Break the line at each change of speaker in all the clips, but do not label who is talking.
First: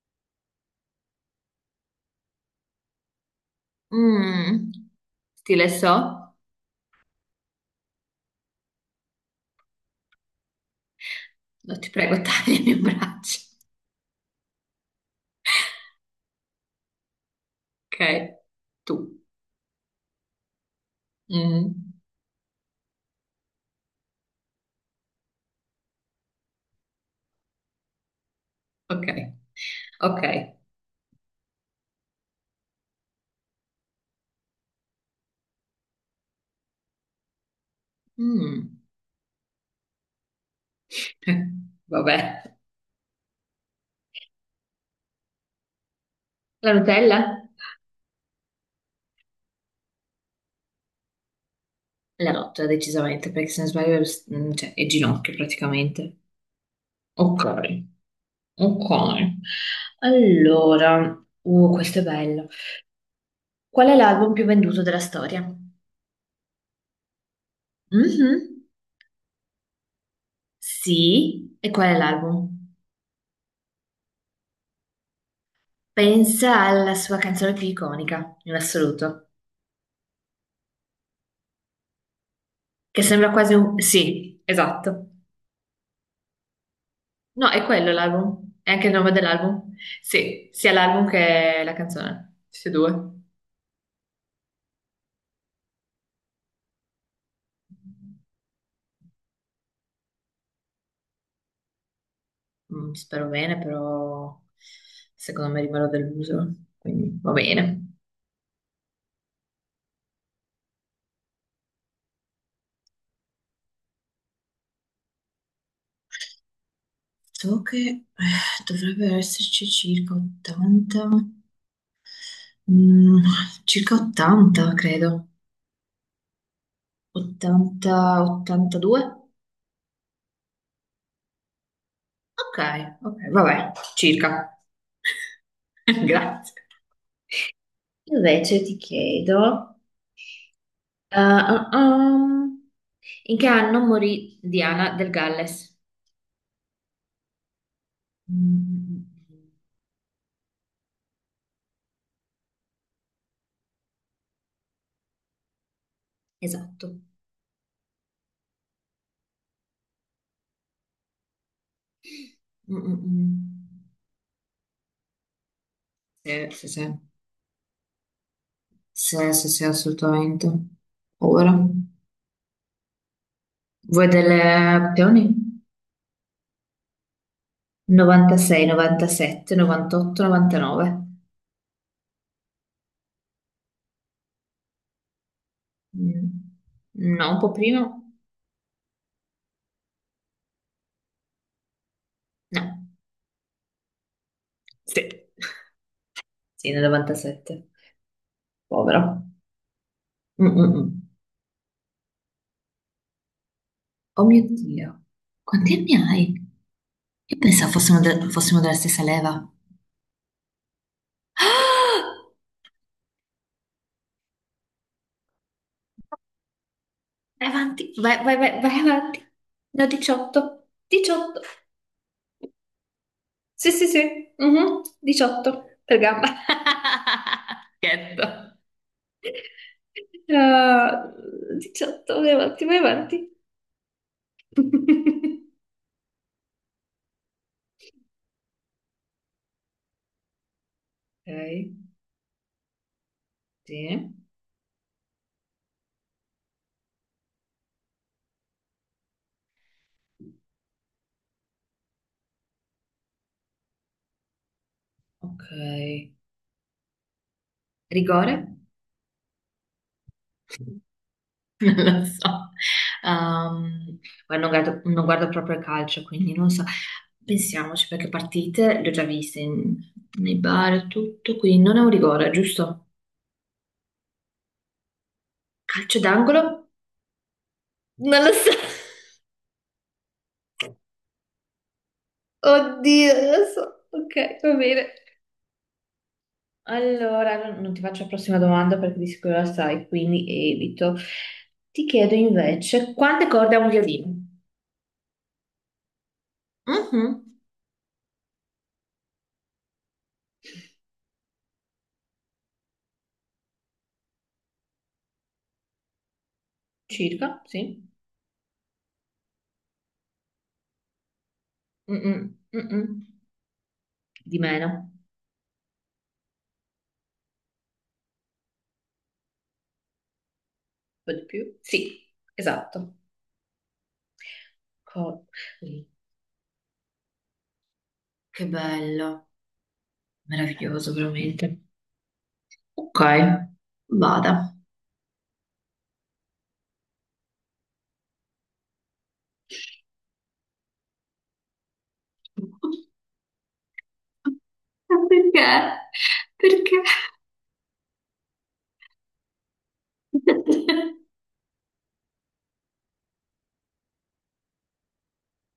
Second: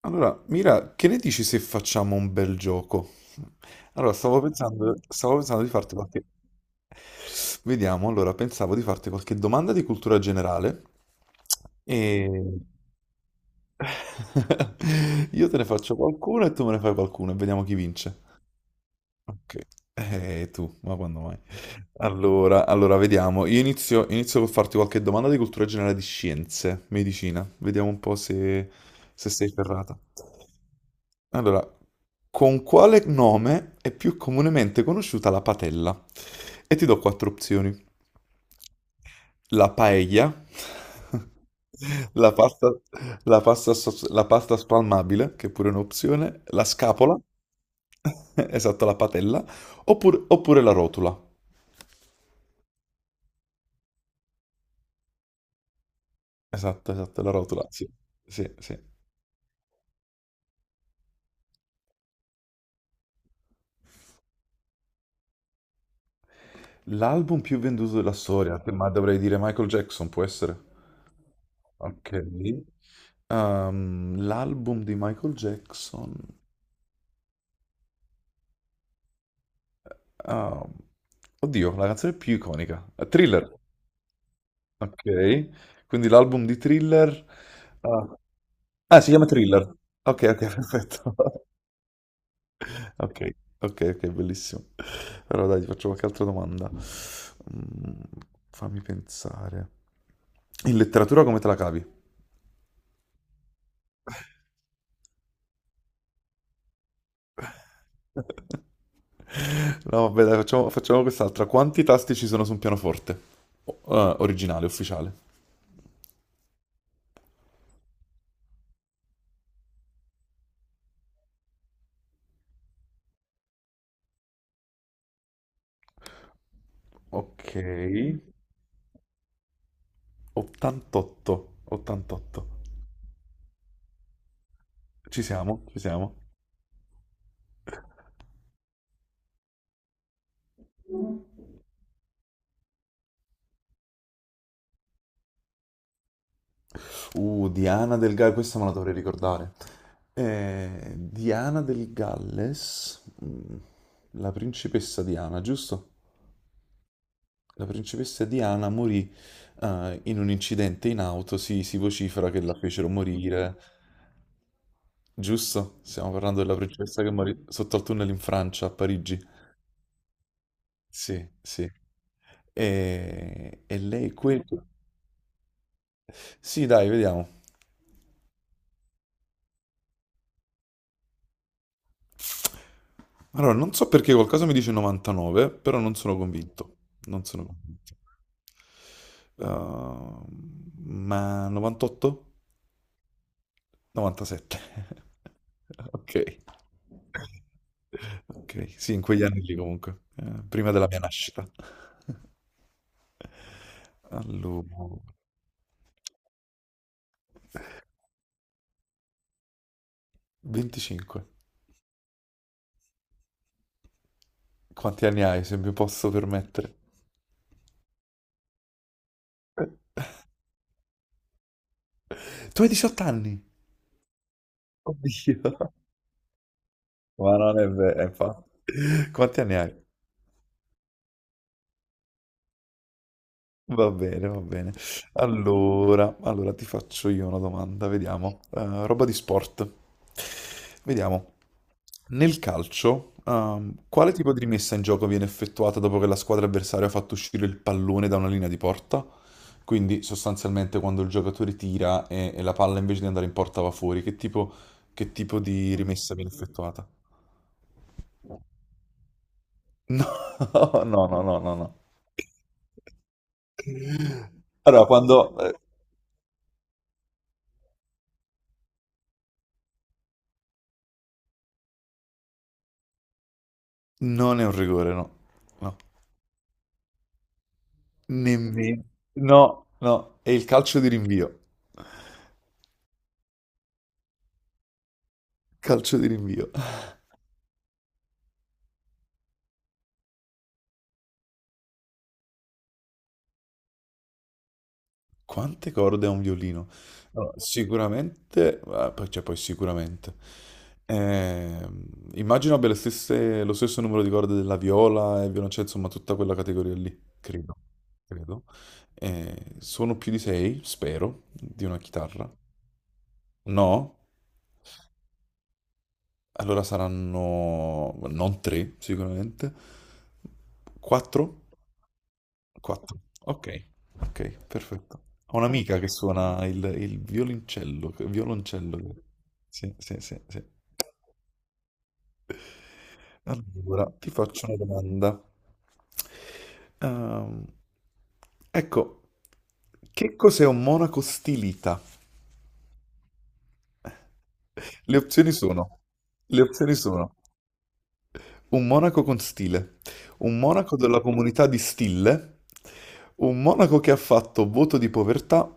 Allora, Mira, che ne dici se facciamo un bel gioco? Allora, stavo
Mm,
pensando, stavo pensando
stile
di
so?
farti qualche... Vediamo, allora, pensavo di farti qualche domanda di cultura generale
No, ti prego,
e...
tagliami un braccio.
Io te ne faccio qualcuno e tu me ne fai qualcuno e vediamo chi
Ok,
vince.
tu.
Ok, tu, ma quando mai?
Mm,
Allora, vediamo. Io inizio col farti qualche domanda di cultura generale di scienze, medicina. Vediamo un po' se,
ok,
se sei ferrata.
ok.
Allora, con quale nome è più comunemente conosciuta la patella? E ti do quattro opzioni.
Mm.
La paella,
eh,
la
Vabbè.
pasta, la pasta spalmabile, che è pure un'opzione, la
La
scapola,
Nutella?
esatto, la patella, oppure la rotula.
La rotta, decisamente, perché se non sbaglio, cioè, è ginocchio praticamente.
Esatto, esatto, la rotula,
Ok,
sì, sì, sì.
ok. Allora, questo è bello. Qual è l'album più venduto della storia?
L'album più venduto della
Mhm.
storia, ma dovrei dire Michael Jackson, può essere?
Sì, e qual è
Ok.
l'album?
L'album di Michael Jackson.
Pensa alla sua canzone più iconica, in assoluto.
ehm, oddio, la canzone più iconica.
Che sembra
Thriller.
quasi un... Sì,
Ok,
esatto.
quindi l'album di Thriller...
No, è quello
Ah,
l'album. È anche il
ah, si
nome
chiama Thriller.
dell'album.
Ok, ok,
Sì, sia l'album
perfetto.
che la canzone. Tutti e due.
Ok, ok, ok, bellissimo. Allora dai, ti faccio qualche altra domanda. Mm, fammi pensare. In letteratura come te la cavi?
Mm, spero bene, però secondo me rimarrò deluso. Quindi va bene.
No, vabbè, dai, facciamo quest'altra. Quanti tasti ci sono su un pianoforte? Originale, ufficiale.
So che dovrebbe esserci circa 80. Mm, circa 80, credo.
Ok,
80, 82?
88, 88.
Ok, ok, vabbè, circa.
Ci siamo, ci siamo.
Grazie. Invece ti chiedo... Ah, ah, ah. In che anno morì Diana del Galles?
Diana del Galles, questa me la dovrei
Mm,
ricordare. Diana del Galles, la principessa Diana, giusto?
esatto.
La principessa Diana morì in un incidente in auto, si vocifera che la
Mm,
fecero
mm, mm.
morire, giusto? Stiamo parlando
Sì,
della
sì, sì,
principessa che morì sotto al tunnel in Francia, a Parigi.
sì, sì, sì, assolutamente.
Sì,
Ora,
sì. E
vuoi
lei
delle
quel...
opzioni?
Sì, dai, vediamo.
96, 97, 98, 99.
Allora, non so perché qualcosa mi dice 99, però non sono
Mm.
convinto. Non
No, un
sono
po' prima?
convinto. Uh, ma 98?
No,
97.
sì,
Ok.
sì, nel 97.
Ok, sì, in quegli
Povero.
anni lì comunque,
Mm,
prima
mm,
della
mm.
mia nascita.
Oh mio Dio,
Allora,
quanti anni hai? Io pensavo fossimo, fossimo della stessa leva.
25.
Ah!
Quanti anni hai, se mi posso permettere?
Vai avanti, vai, vai, vai, vai avanti. Ne ho 18. 18.
Tu hai 18 anni?
Sì, sì, sì. Mhm.
Oddio.
18 per gamba.
Ma non è vero, infatti.
Scherzo.
Quanti anni hai?
Ah, 18, vai avanti, vai avanti.
Va bene, va bene. Allora, ti faccio io una domanda, vediamo. Roba di sport. Vediamo.
Ok,
Nel calcio, quale
sì,
tipo di rimessa in gioco viene effettuata dopo che la squadra avversaria ha fatto uscire il pallone da una linea di porta? Quindi sostanzialmente quando il giocatore tira e la palla invece di andare in porta va fuori, che tipo, di
ok.
rimessa viene effettuata?
Rigore?
No, no, no, no, no, no.
Non lo so. Ehm, guarda,
Allora,
non guardo
quando...
proprio il calcio, quindi non so. Pensiamoci, perché partite le ho già viste nei bar e tutto, quindi non è un rigore, giusto?
Non è un rigore, no. No.
Calcio d'angolo? Non lo so.
Nemmeno. No, no, è il calcio di rinvio.
Oddio, non lo so. Ok, va bene.
Calcio di rinvio.
Allora, non ti faccio la prossima domanda perché di sicuro la sai, quindi evito. Ti chiedo invece, quante corde ha un violino?
Quante corde ha un violino? No,
Mhm,
sicuramente, ah, cioè poi sicuramente. Ehm, immagino abbia lo stesso numero di corde della viola e violoncello, insomma, tutta quella categoria lì,
circa,
credo.
sì.
Credo. Sono più di sei, spero, di una chitarra.
Mm-mm, mm-mm.
No?
Di meno.
Allora saranno non tre, sicuramente.
Po' di
Quattro?
più. Sì, esatto.
Quattro. Ok, ok, perfetto.
Co-
Ho un'amica
Sì.
che suona il violoncello.
Che
Violoncello.
bello,
Sì, sì, sì, sì.
meraviglioso veramente. Ok,
Allora, ti
vada.
faccio una domanda. Ehm, ecco, che cos'è un monaco stilita? Le opzioni
Perché?
sono, le opzioni
Perché?
sono un monaco con stile, un monaco della comunità di Stille, un monaco che ha fatto voto di povertà,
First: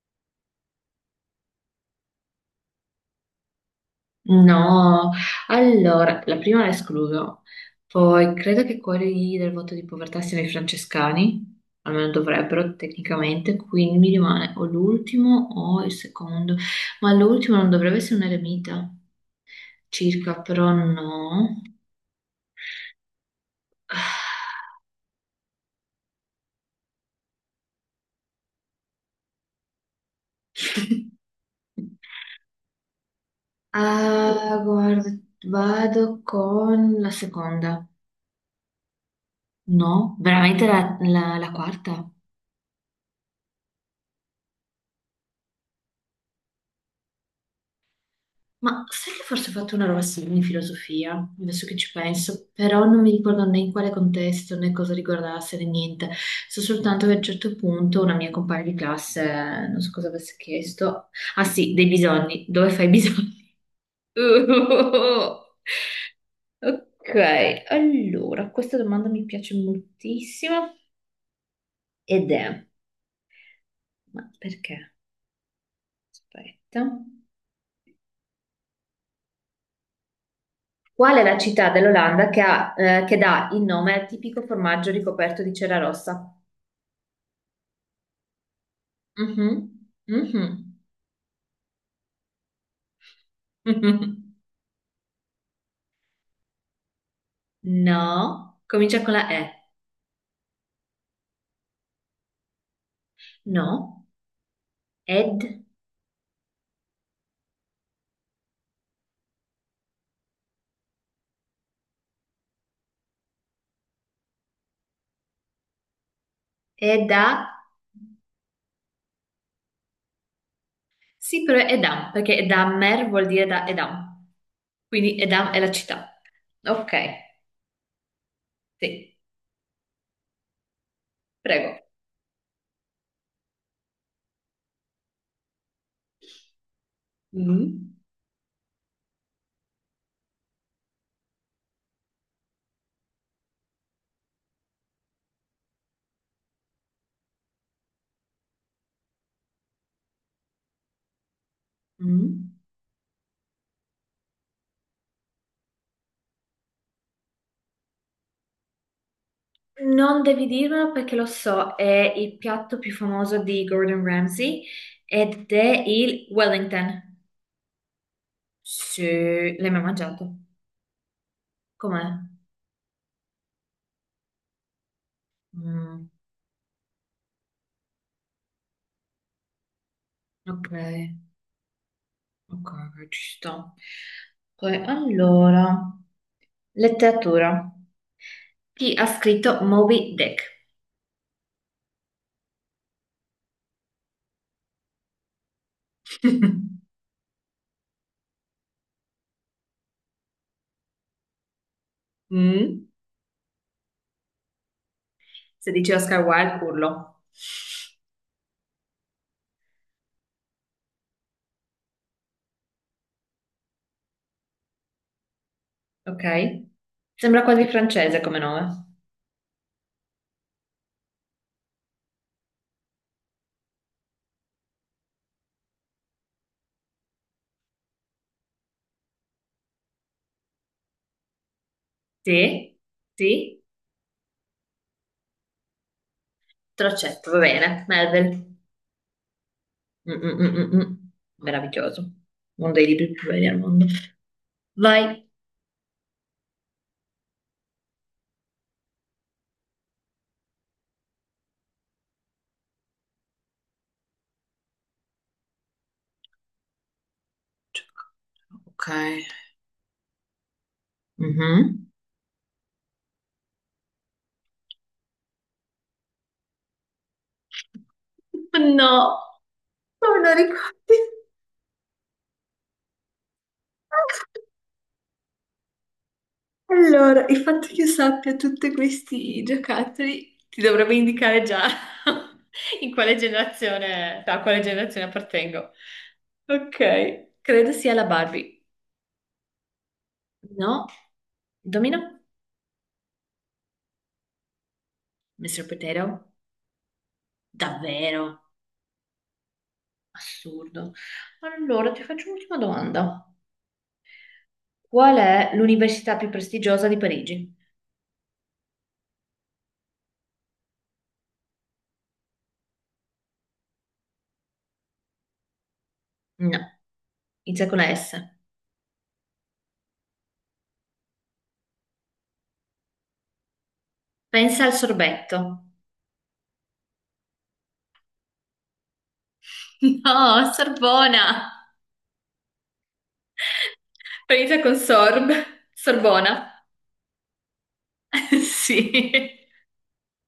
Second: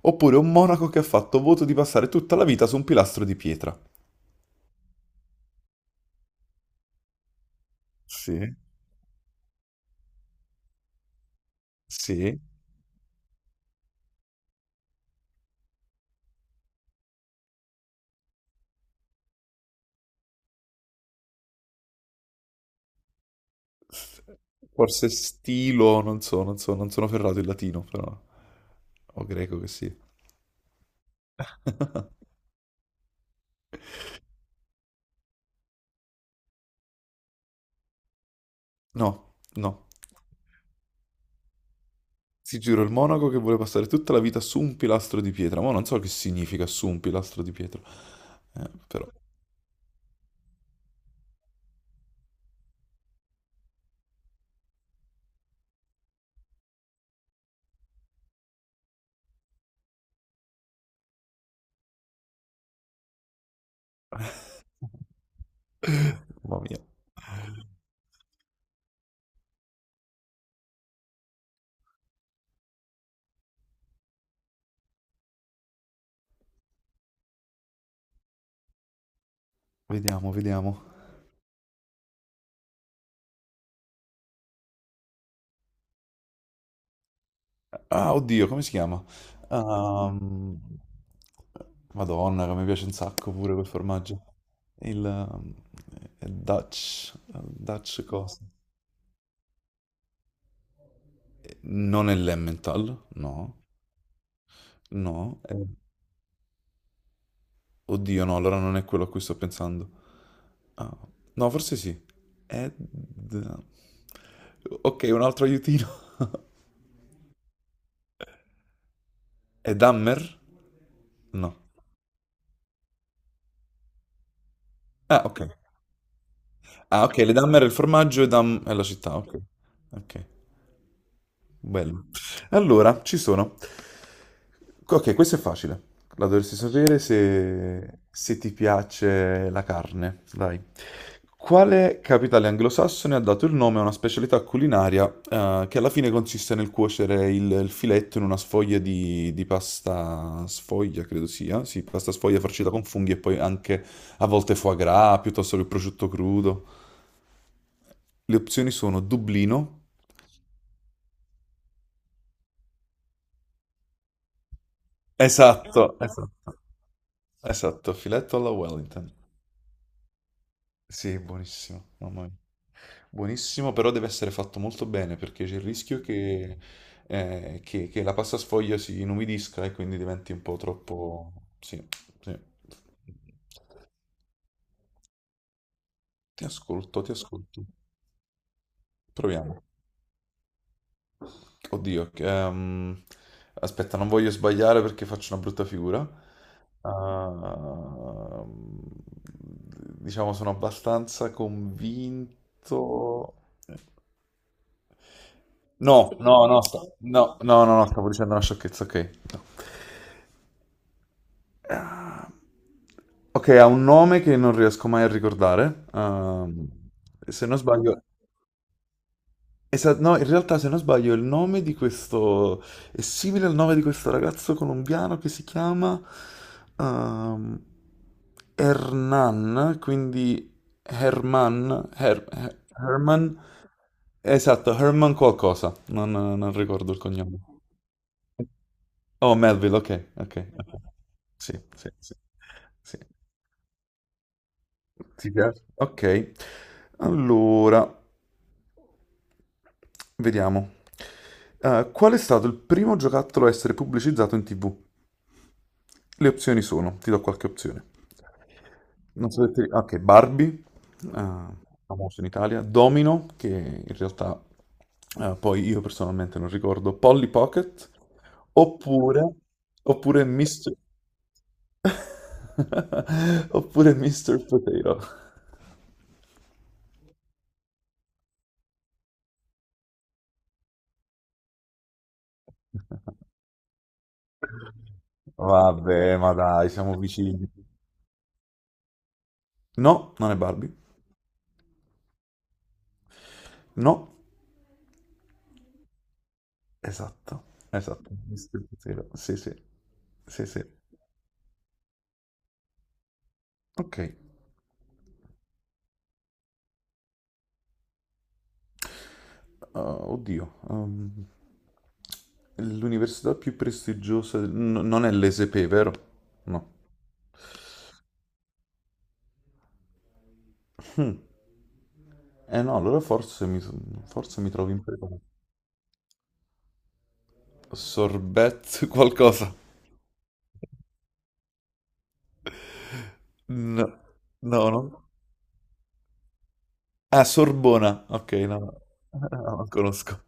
oppure un monaco che ha fatto voto di passare tutta la vita su un pilastro di pietra.
No, allora, la prima la escludo, poi
Sì,
credo che quelli del voto di povertà siano i francescani, almeno
sì.
dovrebbero tecnicamente, quindi mi rimane o l'ultimo o il secondo, ma l'ultimo non dovrebbe essere un eremita, circa, però no.
Forse stilo, non so, non sono ferrato in latino, però. O greco che sì.
Ah, guarda, vado con la seconda,
No, no.
no, veramente la quarta.
Si giuro il monaco che vuole passare tutta la vita su un pilastro di pietra. Ma non so che significa su un pilastro di pietra. Eh,
Ma
però,
sai che forse ho fatto una roba simile in filosofia, adesso che ci penso, però non mi ricordo né in quale contesto né cosa riguardasse né niente. So soltanto che a un certo punto una mia compagna di classe, non so cosa avesse chiesto, ah sì, dei bisogni, dove fai i bisogni?
mamma mia.
Ok, allora, questa domanda mi piace moltissimo ed è, ma perché? Aspetta.
Vediamo, vediamo.
Qual è la città dell'Olanda che, ha, che dà il nome al tipico formaggio ricoperto di cera rossa?
Ah, oddio, come si chiama?
Mhm, mhm,
Ehm, Madonna, che mi piace un sacco pure quel formaggio.
mhm.
Il è Dutch cosa?
No, comincia con la E.
Non è l'Emmental, no,
No,
no.
ed,
Oddio, no, allora non è quello a cui sto pensando. Ah, no, forse sì. Ed... Ok, un altro aiutino.
eda.
È Dammer?
Sì,
No.
però è Edam, perché Edamer vuol dire da Edam. Quindi
Ah, ok.
Edam è la città. Ok,
Ah, ok, le Dammer è il formaggio e Dam è la
sì,
città, ok. Ok.
prego.
Bello. Allora, ci sono. Ok, questo è facile. La dovresti sapere
Mm,
se ti piace la carne. Dai. Quale capitale anglosassone ha dato il nome a una specialità culinaria, che alla fine consiste nel cuocere il filetto in una sfoglia di pasta sfoglia, credo sia. Sì, pasta sfoglia
mm.
farcita con funghi e poi anche a volte foie gras, piuttosto che prosciutto crudo. Le opzioni sono Dublino.
Non devi dirmelo perché lo so, è il piatto più famoso di Gordon Ramsay ed è
Esatto,
il
esatto.
Wellington.
Esatto, filetto alla Wellington.
Sì, l'hai mai mangiato?
Sì, buonissimo,
Com'è?
mamma mia. Buonissimo, però deve essere fatto molto bene perché c'è il rischio
Mm,
che la pasta sfoglia si inumidisca e quindi diventi un po'
ok,
troppo... Sì, sì.
ok, ok, ci sto. Poi, allora,
Ti ascolto, ti ascolto.
letteratura. Chi ha scritto
Proviamo.
Moby Dick?
Oddio, aspetta, non voglio sbagliare perché faccio una brutta figura. Ehm, diciamo, sono abbastanza
Mm,
convinto.
se dice
No,
Oscar
no,
Wilde,
no,
urlo.
no, no, no, no, stavo dicendo una sciocchezza, ok. Ah, ok, ha un nome che non riesco mai a ricordare.
Ok.
ehm,
Sembra
se non
quasi
sbaglio...
francese come nome.
No, in realtà se non sbaglio il nome di questo... è simile al nome di questo ragazzo colombiano che si chiama... ehm, Hernan, quindi Herman...
Sì?
Herman...
Sì?
Esatto, Herman qualcosa. Non ricordo il
Trocetto, va
cognome.
bene. Marvel.
Oh, Melville, ok,
Mm,
ok.
mm, mm, mm,
Ok.
mm.
Sì, sì,
Meraviglioso.
sì.
Uno dei
Sì.
libri più belli al mondo. Vai.
Ti piace? Ok. Allora, vediamo. Qual è stato il primo giocattolo a essere pubblicizzato in TV? Le opzioni sono, ti do qualche opzione.
Ok.
Non so se ti... Ok, Barbie, eh,
Mhm.
famoso in Italia, Domino, che in realtà poi io personalmente non ricordo, Polly Pocket,
No,
oppure,
non
oppure
me lo
Mr.
ricordi.
Oppure Mr. Potato.
Allora, il fatto che io sappia tutti questi giocattoli ti dovrebbe indicare già in quale generazione, a quale generazione appartengo.
Vabbè, ma dai, siamo
Ok,
vicini.
credo sia la Barbie.
No, non è Barbie.
No, il domino?
No,
Mr. Potato?
esatto, esatto.
Davvero?
Mr. Potato. Sì, sì, sì, sì.
Assurdo. Allora, ti faccio un'ultima domanda.
Ok.
Qual è l'università più prestigiosa di Parigi?
Oddio. L'università più prestigiosa non è l'ESP, vero?
No,
No.
inizia con la S.
Hmm. Eh no, allora forse mi
Pensa
trovo
al
impreparato.
sorbetto.
Sorbet qualcosa.
No, Sorbona.
No,
Inizia
no,
con
no.
sorb. Sorbona.
Ah, Sorbona. Ok, no, no,
Sì.
No, non conosco.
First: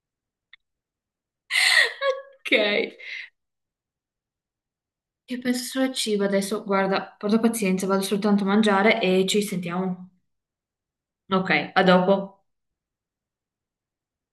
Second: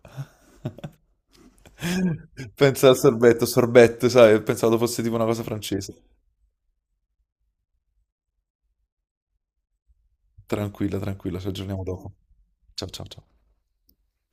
Ok.
Pensa al sorbetto, sorbetto, sai, pensavo fosse tipo una
Io
cosa
penso solo al
francese.
cibo adesso. Guarda, porta pazienza, vado soltanto a mangiare e ci sentiamo.
Tranquilla, tranquilla, ci
Ok, a
aggiorniamo dopo.
dopo.
Ciao, ciao, ciao.